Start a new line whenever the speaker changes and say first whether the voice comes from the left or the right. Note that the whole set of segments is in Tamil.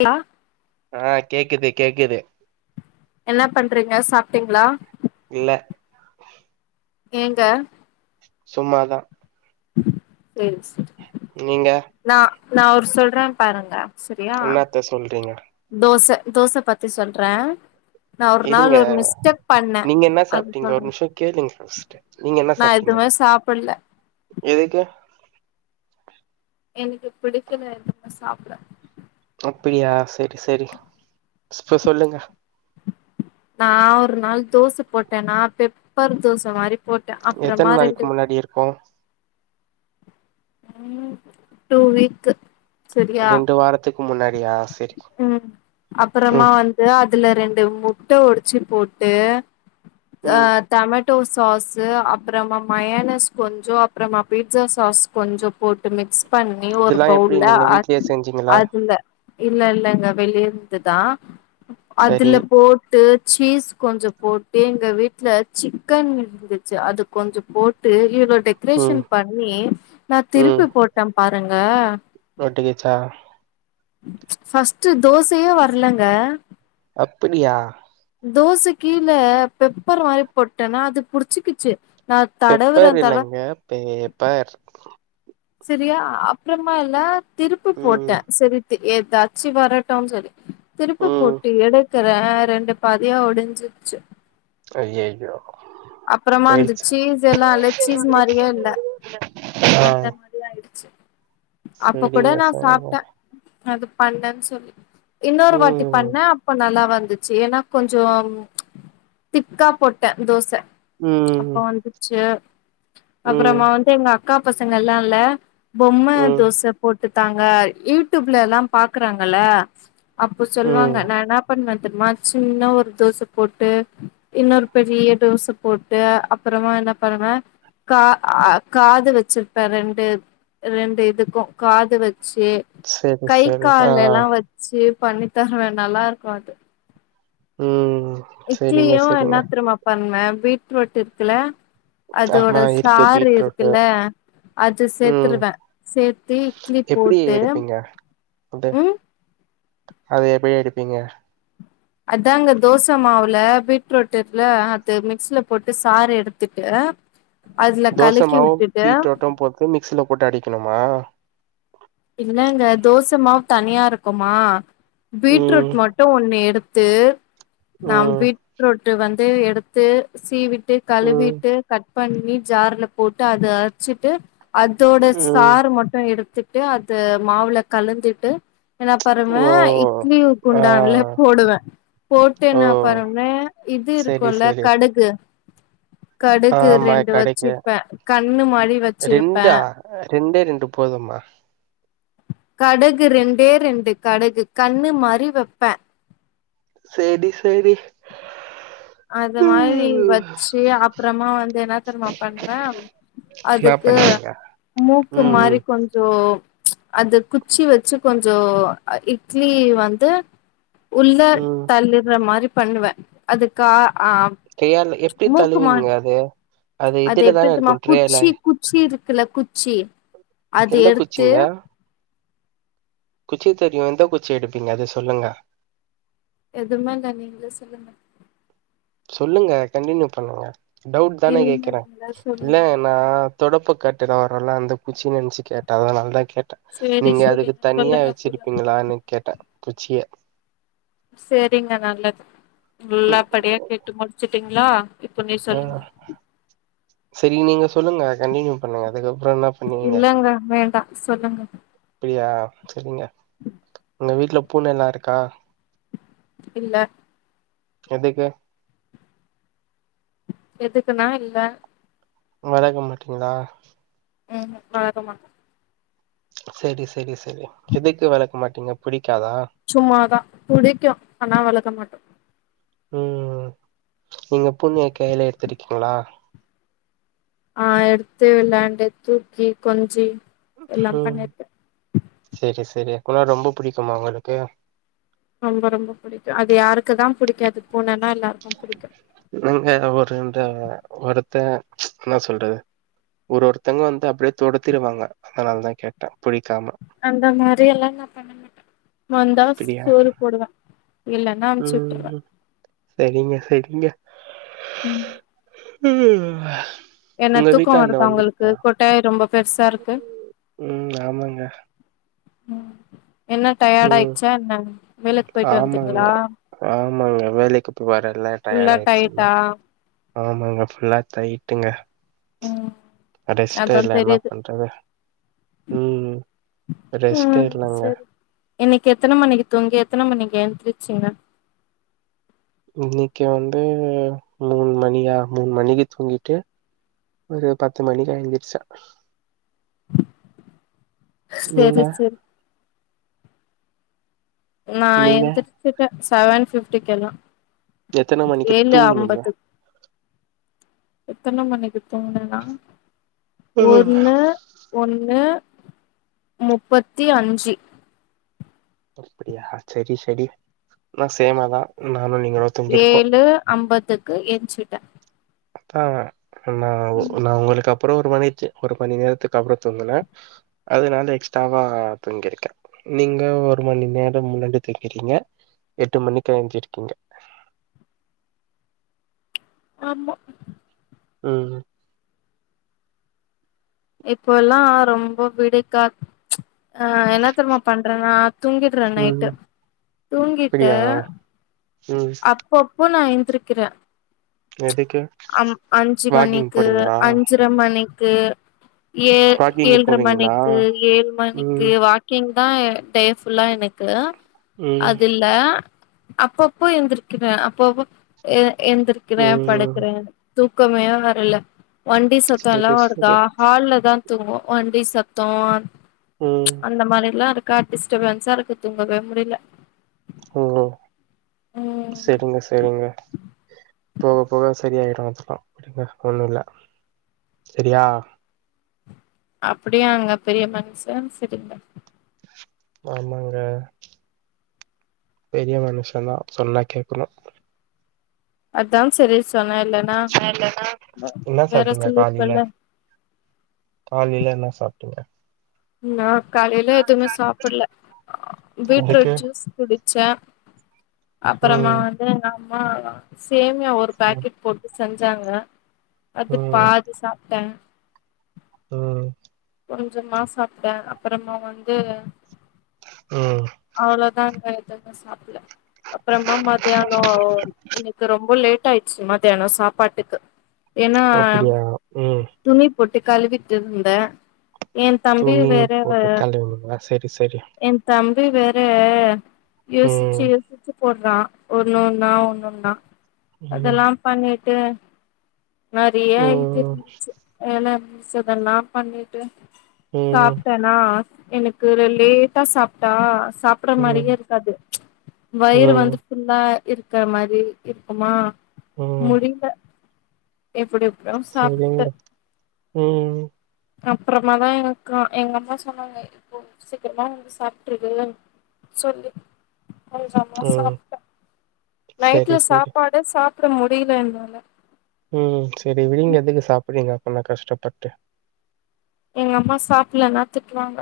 left: ஹலோ
right: ஆ கேக்குது கேக்குது
left: என்ன பண்றீங்க சாப்ட் டீங்ளா
right: இல்ல
left: ஏங்க
right: சும்மாதா
left: சேர் சே
right: நீங்க
left: நா நா ஒரு சொல்றே பாருங்க சரியா
right: என்னத்த சொல்றீங்க
left: தோச தோச பத்தி சொல்றே நா ஒரு நாள்
right: இருங்க
left: ஒரு மிஸ்டக் பண்ணே
right: நீங்க என்ன
left: அது
right: சாப்ட்டீங்க ஒரு
left: சொல்றே
right: நிமிஷோ கேளுங்க ஃபஸ்ட் நீங்க என்ன
left: நா
right: சாப்ட்டீங்க
left: எதுமே சாப்பல்ல
right: எதுக்கு
left: எனக்கு பிடிக்கல எதுமே சாப்ட
right: அப்படியா சரி சரி இப்ப சொல்லுங்க
left: நா ஒரு நாள் தோச போட்டனா பெப்பர் தோச மாரி போட்டே அப்புறமா
right: எத்தன் நாளைக்கு
left: ரெண்டு
right: முன்னாடி இருக்கு
left: ம் டூ வீக்கு சரியா
right: ரெண்டு வாரத்துக்கு முன்னாடியா செரி
left: ம் அப்புறமா
right: ம்
left: வந்து அதுல ரெண்டு முட்ட ஒடச்சு போட்டு அ
right: ம்
left: டெமட் ட்டோ சாஸ்சு அப்பறமா மயானஸ் கொஞ்சோ அப்பறமா பீட்சா சாஸ் கொஞ்ச போட்டு மிக்ஸ் பண்ணி ஒரு
right: இதெல்லா எப்டி
left: பவுல்ல
right: நீங்க வீட்லயே செஞ்சீங்களா
left: அதுல இல்லல்லங்க வெளியிருந்துதா
right: சரி
left: அதுல போ ட்டு சீஸ் கொஞ்ச போட்டு எங்க வீட்ல சிக்கன் இருந்துச்சு அது கொஞ்சோ போட்டு ஈரோ
right: ம்
left: டெக்கரேஷன் பண்ணி நா
right: ம்
left: திருப்பி போட்டேன் பாருங்க
right: ஒட்டிக்கிச்சா
left: ம்ச் ஃபிரஸ்ட்டு தோசையே வர்லங்க
right: அப்பிடியா
left: தோச கீழ பெப்பர் மாதிரி போட்டேன்னா அது புடிச்சுக்குச்சு நா தடவுறே
right: பெப்பர்
left: தடவு
right: இல்லங்க பேப்பர்
left: செரியா அப்புறமா இல்லா திருப்பு
right: ம்
left: போட்டேன் செரி தி எதாச்சு வரட்டும்னு சொல்லி திருப்பி
right: ம்
left: போட்டு எடுத் இருக்குறே ரெண்டு பதியா உடிஞ்சிச்சு
right: ஐயையோ
left: அப்புறமா அந்த
right: போயிடுச்சு
left: சீஸ் எல்லாயில்ல சீஸ் மாரியே இல்ல
right: ஆ
left: அந்த மாதிரி ஆயிடுச்சு அப்ப கூட
right: செரிங்க
left: நா
right: செரிங்க
left: சாப்பிட்டேன் அது பண்ணேன்னு சொல்லி இன்னொரு வாட்டி
right: ம்
left: பண்ணேன் அப்ப நல்லா வந்துச்சு ஏன்னா கொஞ்சோ ம்ச் திக்கா போட்டே தோச அப்ப
right: ம்
left: வந்துச்சு
right: ம்
left: அப்புறமா வந்து எங்க அக்கா பசங்க எல்லா இல்ல பொம்ம
right: ம்
left: தோச போட்டு தாங்க யூடியூப்ல எல்லாம பாக்குறாங்கள அப்போ
right: ம்
left: சொல்லுவாங்க நா என்ன பண்ணே தெரியுமா சின்ன ஒரு தோச போட்டு இன்னொரு பெரிய தோச போட்டு அப்புறமா என்ன பண்ணுவே கா ஆ காது வச்சிருப்பே ரெண் டு ரெண்டு இதுக்கும் காது வச்சு
right: செரி
left: கை
right: செரி ஆ
left: கால் எல்லா வச் செரி பண்ணி தரவேன் நல்லா இருக்கு அது
right: ம் செரிங்க
left: இட்லியு என
right: செரிங்க
left: தெர்மா பண்ணுவே பீட்ரூட் இருக்குல அதோட
right: ஆமா இருக்கு
left: சாறு
right: பீட்ரூட்டு
left: இருக்குல்ல அது
right: ம்
left: சேத்தருவேன் சேத்தி இட்லி போட்டு
right: ஃபுட்டு
left: ம்
right: அது எப்டி எடுப்பீங்க
left: அதாங்க தோச மாவுல பீட்ரூட் இருக்குல்ல அது மிக்ஸல போட்டு சாறு எடுத்துட்டு அதுல கலக்கி விட்டுட்டு
right: இதேயு மிக்சியில போட்டு அடிக்கணுமா
left: இல்லங்க தோச மாவு தனியா இருக்குமா பீட்ரூட்
right: ம்
left: மட் டு ஒண்ணு எடுத்து நம்
right: ம்
left: பீட்ரூட்டு் வந்து எடு த்து சீவிட்டு
right: ம்
left: கழுவிட்டு கட் பண்ணி ஜார்ல போட்டு அத அரச்சிட்டு அதோட
right: ம்
left: சாறு மட்டு எடுத்துட்டு அது மாவுல கலந்துட்டு என்னா
right: ஓ
left: பாருவேன் இட்லி உ
right: ஆ
left: குண்டான்ல போடுவேன் போட்டு
right: ஓ
left: என்ன பண்ணுவே இது
right: செரி
left: இருக்கும்ல
right: செரி
left: கடுகு கடுகு
right: ஆமா
left: ரெண்டு
right: கடைக்கு
left: வச்சிருப்பேன் கண்ணு மாரி
right: ரெண்டா
left: வச்சிருப்பேன்
right: ரெண்டே ரெண்டு போதும்மா
left: கடுகு ரெண்டே ரெண்டு கடுகு கண்ணு மாரி வைப்பே
right: செரி செரி
left: அது மாரி வச்சு அப்பறமா வந்து என்ன தெர்மா பண்ணுவேன்
right: என்னா
left: அதுக்கு
right: பண்ணுவீங்க
left: மூக்கு
right: ம் ம்
left: மாரி கொஞ்சோ ம்ச் அது குச்சி வச்சு கொஞ்சோ இட்லி வந்து உள்ள
right: ம்
left: தள்ளுற மாரி பண்ணுவே அதுக்கா ஆ
right: கையால எப்டி
left: மூக்குமா
right: தள்ளுவீங்க அது
left: அது
right: இதுல தான
left: எப்டித்தெர்மா
right: இருக்கு ட்ரேல
left: குச்சி குச்சி இருக்குல்ல குச்சி அதெ
right: எந்த
left: எடுத்து
right: குச்சிங்க குச்சி தெரியூ எந்த குச்சி எடுப்பீங்க அத சொல்லுங்க
left: எதுவுமே இல்ல நீங்களோ சொல்லுங்க
right: சொல்லுங்க கண்டியூ பண்ணுங்க டவுட் தானே
left: இல்லங்க
right: கேக்குறே
left: நீங்களே
right: இல்ல
left: சொல்லுங்க
right: நா தொடப்பக்கட்டயில வரும்ல அந்த குச்சின் நெனைச்சு கேட்டே அதானால தா கேட்டே
left: சேரி
right: நீங்க அதுக்கு
left: சேரிங்க
right: தனியா
left: சொல்லுங்க சொல்லுங்க
right: வச்சிருப்பீங்களான்னு கேட்டே குச்சிய
left: செரிங்க நல்லத் நல்லா படியா கேட்டு முட்ச்சுட்டீங்களா
right: ஆ செரி நீங்க சொல்லுங்க கண்டினியூ பண்ணுங்க அதுக்கப்பறோ என்னாப்
left: இல்லங்க வேண்டா சொல்லுங்க
right: அப்டியா செரிங்க
left: ம்
right: உங்க வீட்ல பூனெல்லா இருக்கா
left: இல்ல
right: எதுக்கு
left: எதுக்குன்னா இல்ல
right: வளக்க மாட்டீங்களா
left: ம் ஹூம் வளக்க மாட்டோ
right: செரி செரி செரிங் எதுக்கு வெளக்க மாட்டீங்க புடிக்காதா
left: சும்மாதா புடிக்கூ ஆனா வளர்க்க மாட்டோ
right: ம் நீங்க பூனய கையில எத்துருக்கீங்களா
left: ஆ எட்த்து விளாண்டுட்டு தூக்கி கொஞ்சி எல்லா
right: ம்
left: பண்ணிருக்கே
right: செரி செரி குனா ரொம்ப புடிக்குமா உங்களுக்கு
left: ரொம்ப ரொம்ப புடிக்கூ அது யாருக்கு தா புடிக்காது பூனென்னா எல்லாருக்கூ புடிக்கூ
right: நாங்க ஒரு இந்த ஒருத்தெ ன்னா சொல்றது ஒரு ஒருத்தவங்க வந்து அப்டியே தொரத்திடுவாங்க அதனால தா கேட்டே புடிக்காம
left: அந்த மாதிரி எல்லா நா பண்ண மாட்டே வந்தா
right: அப்டியா
left: சோறு போடுவே இல்லன்னா அமுச்சு
right: ம்
left: விட்டுருவே
right: ஹூம் செரிங்க செரிங்க
left: ம்
right: ம்
left: என்ன தூக்க வருதா உங்களுக்கு கொட்டாயி ரொம்ப பெருசா இருக்கு
right: ம் ஆமாங்க
left: ம் என்ன டயர்ட
right: ம்
left: ஆயிட்ச்சா என்ன வேலைக்கு போயிட்டு வந்தீங்களா
right: ஆமாங் வேலைக்கு போய் வரல்ல டயர்ட்
left: ஃபுல்லா
right: ஆயிடுச்சுல்லா
left: டயட்டா
right: ஆமாங்க ஃபுல்லா டயீட் டுங்க
left: ம்
right: ரெஸ்டே
left: அதா
right: இல்ல என்ன
left: தெரியுது
right: பண்றது ம் ரெஸ்டே இல்லங்க
left: இன்னிக்கு எத்தன மணிக்கு தூங்கி எத்தன மணிக்கி எழுந்துருச்சுங்க
right: இன்னிக்கு வந்து மூண் மணியா மூண் மணிக்கு தூங்கிட்டு ஒரு பத்து மணிக்கா எந்திருச்சோ நீங்க?
left: செரி செரி நா
right: நீங்க?
left: எந்திருச்சிட்டேன் செவன் பிஃப்டிக்கு எல்லா
right: எத்தன மணிக்கு
left: ஏழு
right: தூங்குனீங்க?
left: அம்பது எத்தன மணிக்கு தூங்கணுனா ஒன்னு ஒன்னு முப்பத்தி அஞ்சு
right: அப்படியா செரி செரி ன்னா சேமாதா
left: ஏழு அம்பத்துக்கு ஏய்ஞ்சுட்டே
right: அதா நா நா உங்களுக்கப்பறோ ஒரு மணி நேரத்துக்கு அப்றொ தூங்குன அதுனால எக்ஸ்டாவா தூங்கிருக்கெ நீங்க ஒரு மணி நேர முன்னாடி துங்கிறிகீங்க எட்டு மணிக்கு எழிஞ்சிருக்கீங்க
left: ஆமா
right: ம்
left: இப்போல்லா ரொம்ப விடுக்கா ஆ என்ன தெரியுமா பண்றனா தூங்கிட்ற நைட்டு
right: ம்
left: தூங்கிட்டு
right: அப்டியா ம்
left: பொக்குன்னு நா எந்திரிக்கிற
right: எதுக்கு
left: அஞ்சு
right: வாக்கிங்
left: மணிக்கு
right: போறீங்களா
left: அஞ்சு மணிக்கு ஏ
right: வாக்கிங்கு
left: ஏழ்ர
right: போவீங்களா
left: மணிக்கு ஏழு மணிக்கு
right: ம்
left: வா க்கிங்தா டே புல்லா எனக்கு
right: ம்
left: அதில்ல அப்பொ ப்போ எந்திருக்கிற அப்போப்பொ எந்திருக்கிற
right: ம்
left: படுக்குற தூக்கமே வர்ல வண்டி சத்தல்லா
right: சரி
left: வருதா
right: சரி
left: ஹால்லதா தூங்வொ வண்டி சத்தோ
right: ம்
left: அந்த மாரில்லா இருக்கா டிஸ்டபன்ஸார்க்கு தூங்கவே முடில்ல
right: ம்
left: ம்
right: செரிங்க செரிங்க போக போக சரி செரியாய்ரு அதெல்லா ஒன்னில்ல சரியா
left: அப்படியாங்க பெரிய மனுஷா செரி
right: ஆமாங்க பெரிய மனுஷந்தா சொன்னா கேக்கணு
left: அதா சரின் சொன்ன
right: என்ன சாப்பிட்டீங்க
left: சொல்லிருப்பல்ல
right: காலீல காலீல என்ன சாப்டிங்க
left: நா காலைல எதுமே சாப்பிட்ல பீட்ரூட்
right: இதுக்கு
left: ஜூஸ் குடிச்ச அப்புறமா
right: ம்
left: வந்து எங்கம்மா சேமியா ஒரு
right: ம்
left: பாக்கெட் போட்டு செஞ்சாங்க அது
right: ம்
left: பாதி சாப்ட
right: ம்
left: கொஞ்சமா சாப்ட அப்புறமா வந்து
right: ம்
left: அவ்ளோதாங்க எதெது சாப்பல்ல அப்றமா மாதியானொ எனக்கு ரொம்ப லேட் டாயிச்சு மத்தியானொ சாப்பாட்டுக்கு ஏன்னா
right: அப்டியா ம்
left: துணி பொட்டு கழுவிட்டிருந்த ஏ தம்பி
right: துணி
left: வேற வெ
right: போட்டு கழுவுனீங்களா சரி சரி
left: என் தம்பி வேற யோசிச்சு
right: ம்.
left: யோசிச்சு போட்றா ஒன்னொன்னா ஒன்னொன்னா அதெல்லா
right: ம்.
left: பண்ணிட்டு நெறைய இது
right: ம்.
left: இருந்துச்சு வேல மிச்சதெல்லாம் பண்ணிட்டு
right: ம்.
left: சாப்டனா எனக்கு லேட்டா சாப்ட்டா சாப்ப சாப்ட மாரியே
right: ம்.
left: ருக்காது வயிறு
right: ம்.
left: வந்து ஃபுல்லா இருக்குற மாரி இருக்குமா
right: ம்.
left: முடியல எப்படி
right: செரிங்க உம்
left: அப்றமாதா எங்கக்கா எங்கம்மா சொன்னாங்க இப்போ சீக்கிரமா வந்து சாப்பிட்டுடு சொல்லி கொஞ்சமா
right: ம்.
left: சாப்ட்டே
right: சரி,
left: நைட்ல
right: சரி.
left: சாப்பாடு எத சாப்ட முடியல என்னால
right: ம் சரி வீடுங்க எதுக்கு சாப்பிட்றீங்க அப்ப நா கஷ்டப்பட்டு
left: எங்க அம்மா சாப்பலன்னா திட்டுவாங்க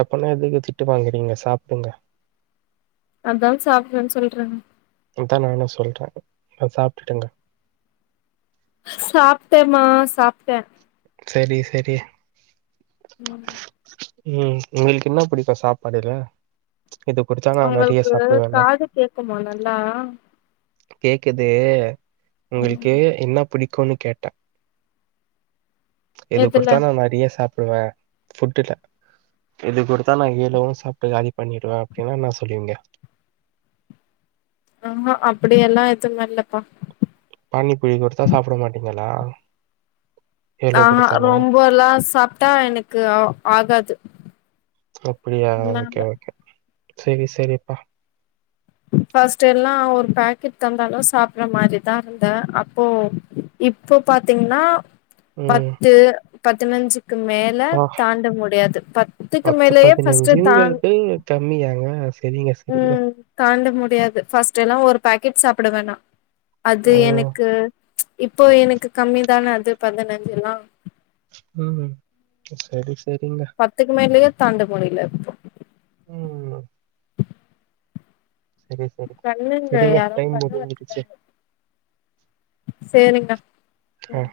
right: அப்பனா நீங்க திட்டு வாங்குறீங்க சாப்புங்க
left: அதான் சாப்ட்றன் சொல்லிறேங்
right: அதா நானு சொல்ற போய் சாப்டுட்டுங்க
left: சாப்டேமா சாப்ட்ட
right: சரி சரி
left: உம்
right: உம் உங்களுக்கு என்ன பிடிக்கும் சாப்பாடுல்ல இது புடிச்சா
left: ஒங்களுக்கு காது கேக்குமா நல்லா
right: கேக்குது
left: ம்
right: உங்களுக்கு என்ன புடி குனு கேட்ட எது
left: எதுல
right: குடுத்தானு நெறைய சாப் வ ஃபுட்டுல இது குடுத்தா நா அய்யலோ சாப்ட்டு காலி பண்ணிடுவ அப்டின்னா நா சொல்லுவீங்க
left: அம்மா அப்படியெல்லா எதும் இல்லபா
right: பானிபூரி குடுத்தா சாப்ட மாட்டீங்களா எவ்ளோ
left: ஆஹா
right: கொடுத்தாலு
left: ரொம்ப எல்லா சாப்ட்டா எனக்கு ஆ ஆகாது
right: அப்படியா
left: அதனால
right: ஓகே சரி சரிப்பா
left: பஃர்ஸ்ட்டு எல்லா ஒரு பேக்கெட் தந்தாலு சாப்றமாரிதாருந்த அப்போ இப்போ பாத்தீங்கன்னா
right: ம்
left: பத்து பதினைஞ்சி க்கு மேல
right: பா
left: தாண்ட முடியாது பத்துக்கு மேலயே ஃபஸ்டு தாண்
right: டம்மியாங்க சரிங்க சரிங்க
left: ம் தாண்ட முடியாது ஃபஸ்ட்டு எல்லா ஒரு பாக்கெட் சாப்புடுவ நா அது
right: ஆ
left: எனக்கு இப்போ எனக்கு கம்மி தான அது பதினஞ்சு எல்லாம்
right: உம் சரி சரிங்க
left: பத்துக்கு மேலலையே தாண்ட முடில இப்போ
right: உம் சரி சரி
left: பண்ணுங்க
right: சரிங்க
left: யாரோ
right: டைம்
left: பண்ண
right: முடின்ச்சிடுச்சி
left: வச்சுட்டாங்க சேரிங்க
right: ஆ
left: ம்